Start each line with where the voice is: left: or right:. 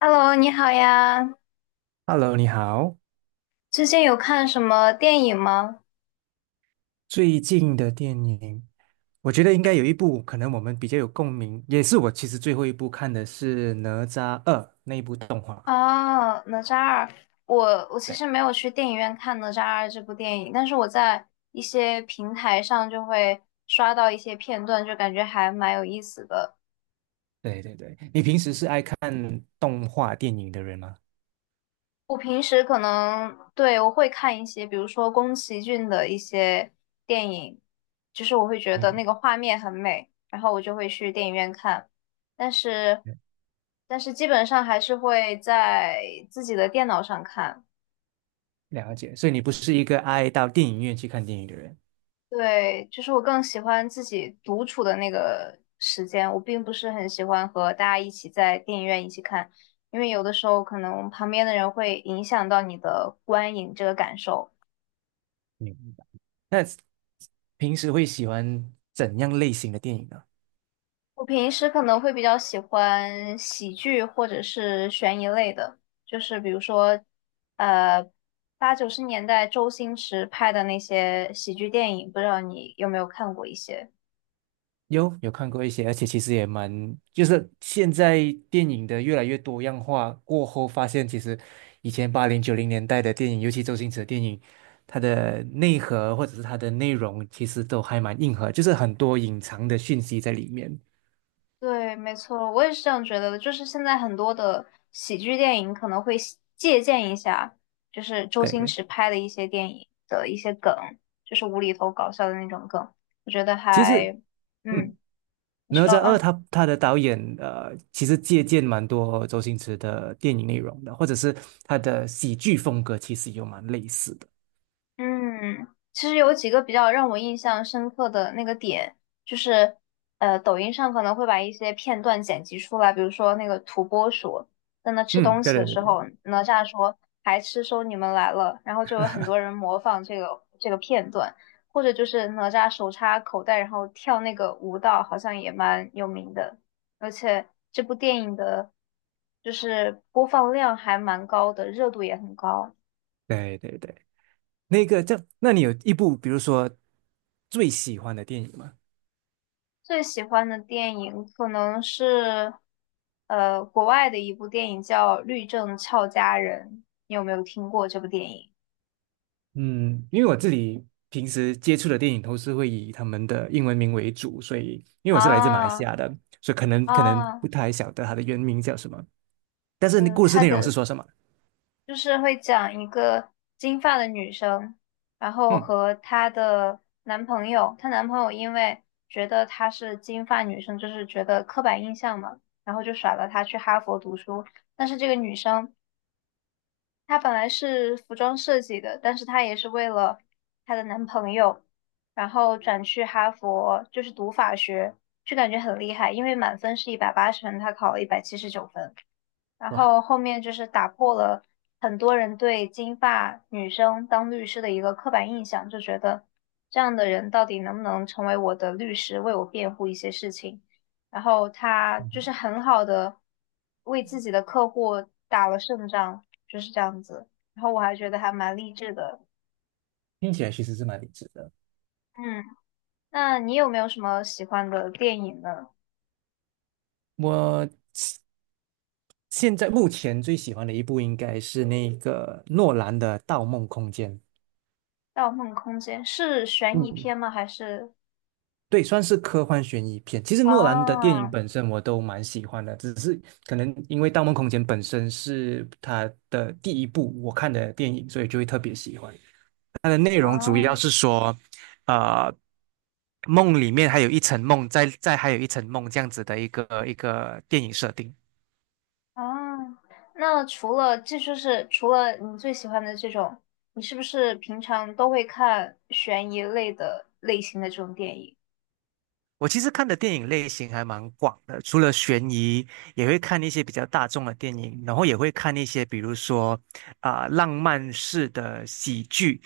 left: Hello，你好呀！
right: Hello,你好。
left: 最近有看什么电影吗？
right: 最近的电影，我觉得应该有一部可能我们比较有共鸣，也是我其实最后一部看的是《哪吒二》那一部动画。
left: 哦，哪吒二，我我其
right: 对
left: 实没有去电影院看哪吒二这部电影，但是我在一些平台上就会刷到一些片段，就感觉还蛮有意思的。
right: 对对对，你平时是爱看动画电影的人吗？
left: 我平时可能，对，我会看一些，比如说宫崎骏的一些电影，就是我会觉得那
right: 你
left: 个画面很美，然后我就会去电影院看。但是，
right: 嗯
left: 但是基本上还是会在自己的电脑上看。
right: 了解，所以你不是一个爱到电影院去看电影的人。
left: 对，就是我更喜欢自己独处的那个时间，我并不是很喜欢和大家一起在电影院一起看，因为有的时候可能旁边的人会影响到你的观影这个感受。
right: 明白。那平时会喜欢怎样类型的电影呢？
left: 我平时可能会比较喜欢喜剧或者是悬疑类的，就是比如说，呃，八九十年代周星驰拍的那些喜剧电影，不知道你有没有看过一些？
right: 有有看过一些，而且其实也蛮，就是现在电影的越来越多样化过后，发现其实以前八零九零年代的电影，尤其周星驰的电影，它的内核或者是它的内容，其实都还蛮硬核，就是很多隐藏的讯息在里面。
left: 对，没错，我也是这样觉得的。就是现在很多的喜剧电影可能会喜借鉴一下，就是周星
right: 对，
left: 驰拍的一些电影的一些梗，就是无厘头搞笑的那种梗，我觉得
right: 其实
left: 还，嗯，
right: 嗯，
left: 你
right: 哪
left: 说，
right: 吒二
left: 嗯。
right: 他的导演其实借鉴蛮多周星驰的电影内容的，或者是他的喜剧风格，其实有蛮类似的。
left: 嗯，其实有几个比较让我印象深刻的那个点，就是抖音上可能会把一些片段剪辑出来，比如说那个土拨鼠在那吃
right: 嗯，
left: 东
right: 对
left: 西的
right: 对
left: 时
right: 对
left: 候，哪吒说“还吃收你们来了”，然后就有很多人模仿这个片段，或者就是哪吒手插口袋然后跳那个舞蹈，好像也蛮有名的，而且这部电影的就是播放量还蛮高的，热度也很高。
right: 对对对对。那个叫，那你有一部比如说最喜欢的电影吗？
left: 最喜欢的电影可能是，国外的一部电影叫《律政俏佳人》，你有没有听过这部电影？
right: 嗯，因为我自己平时接触的电影都是会以他们的英文名为主，所以因为我是来自马来西
left: 啊
right: 亚的，所以可能不
left: 啊，
right: 太晓得它的原名叫什么，但是故事
left: 她
right: 内容是
left: 的
right: 说什么？
left: 就是会讲一个金发的女生，然后
right: 嗯，
left: 和她的男朋友，她男朋友因为觉得她是金发女生，就是觉得刻板印象嘛，然后就甩了她去哈佛读书，但是这个女生。她本来是服装设计的，但是她也是为了她的男朋友，然后转去哈佛，就是读法学，就感觉很厉害，因为满分是180分，她考了179分。然
right: 哇，
left: 后后面就是打破了很多人对金发女生当律师的一个刻板印象，就觉得这样的人到底能不能成为我的律师，为我辩护一些事情。然后他就是
right: 嗯
left: 很好的为自己的客户打了胜仗，就是这样子。然后我还觉得还蛮励志的。
right: 听起来其实是蛮励志的。
left: 嗯，那你有没有什么喜欢的电影呢？
right: 我现现在目前最喜欢的一部应该是那个诺兰的《盗梦空间》。
left: 《盗梦空间》是悬疑
right: 嗯，
left: 片吗？还是？
right: 对，算是科幻悬疑片。其实诺兰的电
left: 哦
right: 影本身我都蛮喜欢的，只是可能因为《盗梦空间》本身是他的第一部我看的电影，所以就会特别喜欢。它的内容主要是
left: 哦。
right: 说，呃，梦里面还有一层梦，在还有一层梦这样子的一个电影设定。
left: 啊，那除了这就是除了你最喜欢的这种，你是不是平常都会看悬疑类的类型的这种电影？
right: 我其实看的电影类型还蛮广的，除了悬疑，也会看一些比较大众的电影，然后也会看一些比如说啊、浪漫式的喜剧。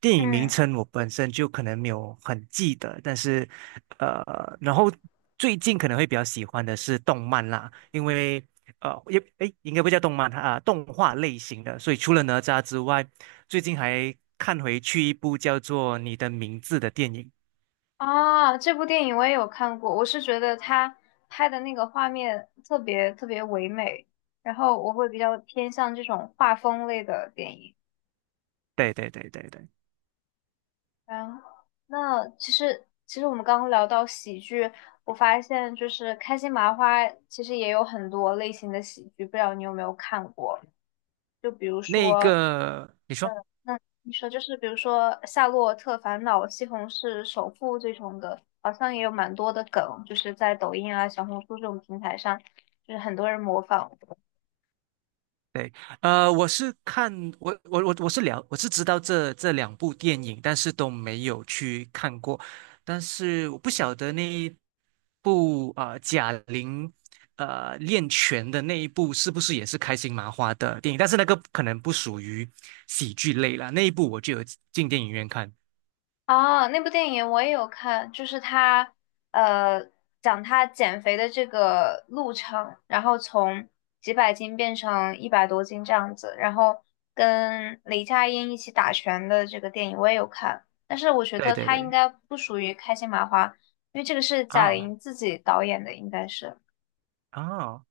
right: 电影名
left: 嗯，
right: 称我本身就可能没有很记得，但是然后最近可能会比较喜欢的是动漫啦，因为也诶应该不叫动漫啊、动画类型的，所以除了哪吒之外，最近还看回去一部叫做《你的名字》的电影。
left: 啊，这部电影我也有看过，我是觉得他拍的那个画面特别特别唯美，然后我会比较偏向这种画风类的电影。
right: 对对对对对。
left: 然后那其实我们刚刚聊到喜剧，我发现就是开心麻花其实也有很多类型的喜剧，不知道你有没有看过？就比如
right: 那
left: 说，
right: 个，你说，
left: 那你说就是比如说《夏洛特烦恼》《西红柿首富》这种的，好像也有蛮多的梗，就是在抖音啊、小红书这种平台上，就是很多人模仿。
right: 对，我是看我是了，我是知道这两部电影，但是都没有去看过，但是我不晓得那一部贾玲练拳的那一部是不是也是开心麻花的电影，但是那个可能不属于喜剧类啦，那一部我就有进电影院看，
left: 啊，那部电影我也有看，就是他呃讲他减肥的这个路程，然后从几百斤变成100多斤这样子，然后跟雷佳音一起打拳的这个电影我也有看，但是我觉
right: 对
left: 得
right: 对
left: 他应
right: 对，
left: 该不属于开心麻花，因为这个是贾
right: 啊
left: 玲自己导演的，应该是
right: 啊。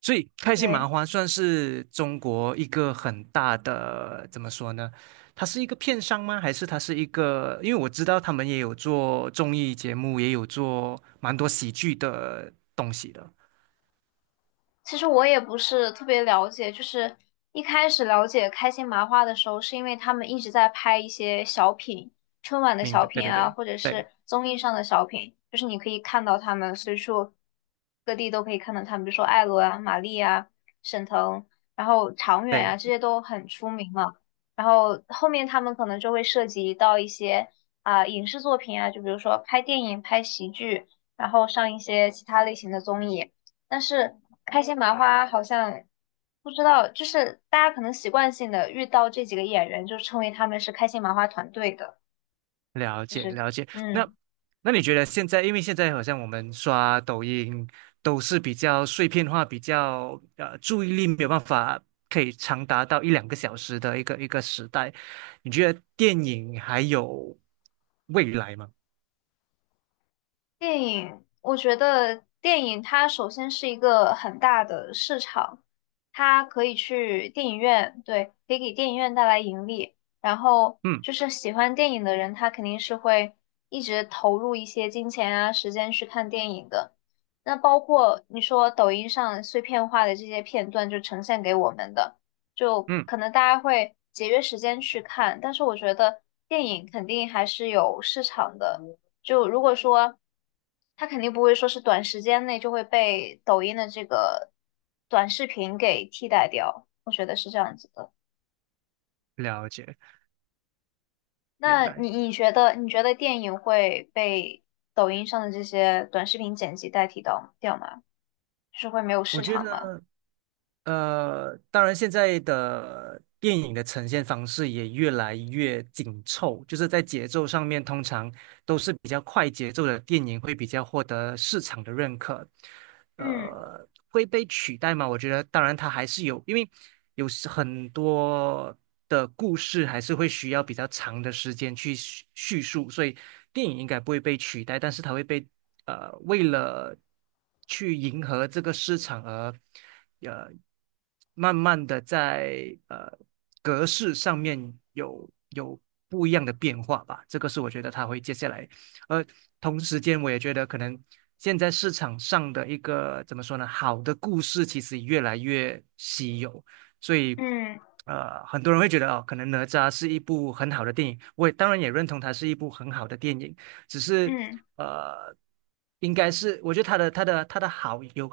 right: 所以开心麻
left: 对。
right: 花算是中国一个很大的，怎么说呢？它是一个片商吗？还是它是一个？因为我知道他们也有做综艺节目，也有做蛮多喜剧的东西的。
left: 其实我也不是特别了解，就是一开始了解开心麻花的时候，是因为他们一直在拍一些小品，春晚的
right: 明
left: 小
right: 白，对
left: 品
right: 对
left: 啊，
right: 对
left: 或者是
right: 对
left: 综艺上的小品，就是你可以看到他们随处各地都可以看到他们，比如说艾伦啊、马丽啊、沈腾，然后常远啊，这
right: 对。
left: 些都很出名嘛。然后后面他们可能就会涉及到一些啊、影视作品啊，就比如说拍电影、拍喜剧，然后上一些其他类型的综艺。但是开心麻花好像不知道，就是大家可能习惯性的遇到这几个演员，就称为他们是开心麻花团队的，
right: 了
left: 就
right: 解
left: 是
right: 了解，那
left: 嗯。
right: 那你觉得现在，因为现在好像我们刷抖音都是比较碎片化，比较注意力没有办法可以长达到一两个小时的一个时代，你觉得电影还有未来吗？
left: 电影，我觉得电影它首先是一个很大的市场，它可以去电影院，对，可以给电影院带来盈利。然后
right: 嗯
left: 就是喜欢电影的人，他肯定是会一直投入一些金钱啊、时间去看电影的。那包括你说抖音上碎片化的这些片段，就呈现给我们的，就
right: 嗯，
left: 可能大家会节约时间去看，但是我觉得电影肯定还是有市场的。就如果说他肯定不会说是短时间内就会被抖音的这个短视频给替代掉，我觉得是这样子的。
right: 了解，明
left: 那
right: 白。
left: 你觉得电影会被抖音上的这些短视频剪辑代替到掉吗？就是会没有
right: 我
left: 市
right: 觉
left: 场吗？
right: 得。当然，现在的电影的呈现方式也越来越紧凑，就是在节奏上面，通常都是比较快节奏的电影会比较获得市场的认可。
left: 嗯
right: 会被取代吗？我觉得，当然它还是有，因为有时很多的故事还是会需要比较长的时间去叙述，所以电影应该不会被取代，但是它会被为了。去迎合这个市场而，呃，慢慢的在格式上面有不一样的变化吧。这个是我觉得它会接下来，而同时间我也觉得可能现在市场上的一个怎么说呢，好的故事其实越来越稀有，所以。
left: 嗯
right: 很多人会觉得哦，可能哪吒是一部很好的电影，我也当然也认同它是一部很好的电影，只是
left: 嗯。
right: 呃，应该是我觉得他的好有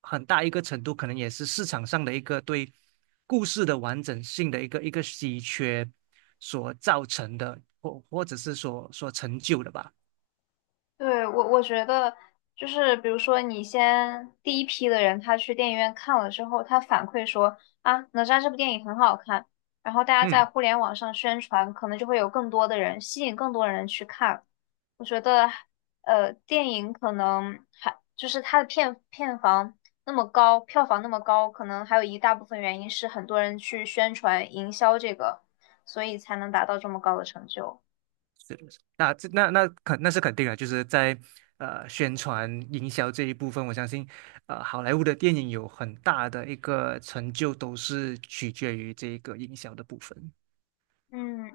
right: 很大一个程度，可能也是市场上的一个对故事的完整性的一个稀缺所造成的，或者是所所成就的吧。
left: 对，我我觉得就是，比如说你先第一批的人，他去电影院看了之后，他反馈说啊，哪吒这部电影很好看，然后大家在
right: 嗯，
left: 互联网上宣传，可能就会有更多的人吸引更多的人去看。我觉得，呃，电影可能还就是它的片片房那么高，票房那么高，可能还有一大部分原因是很多人去宣传营销这个，所以才能达到这么高的成就。
right: 那这那那肯那是肯定的，就是在宣传营销这一部分，我相信好莱坞的电影有很大的一个成就，都是取决于这个营销的部分。
left: 嗯，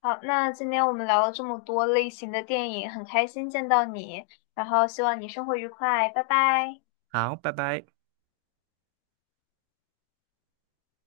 left: 好，那今天我们聊了这么多类型的电影，很开心见到你，然后希望你生活愉快，拜拜。
right: 好，拜拜。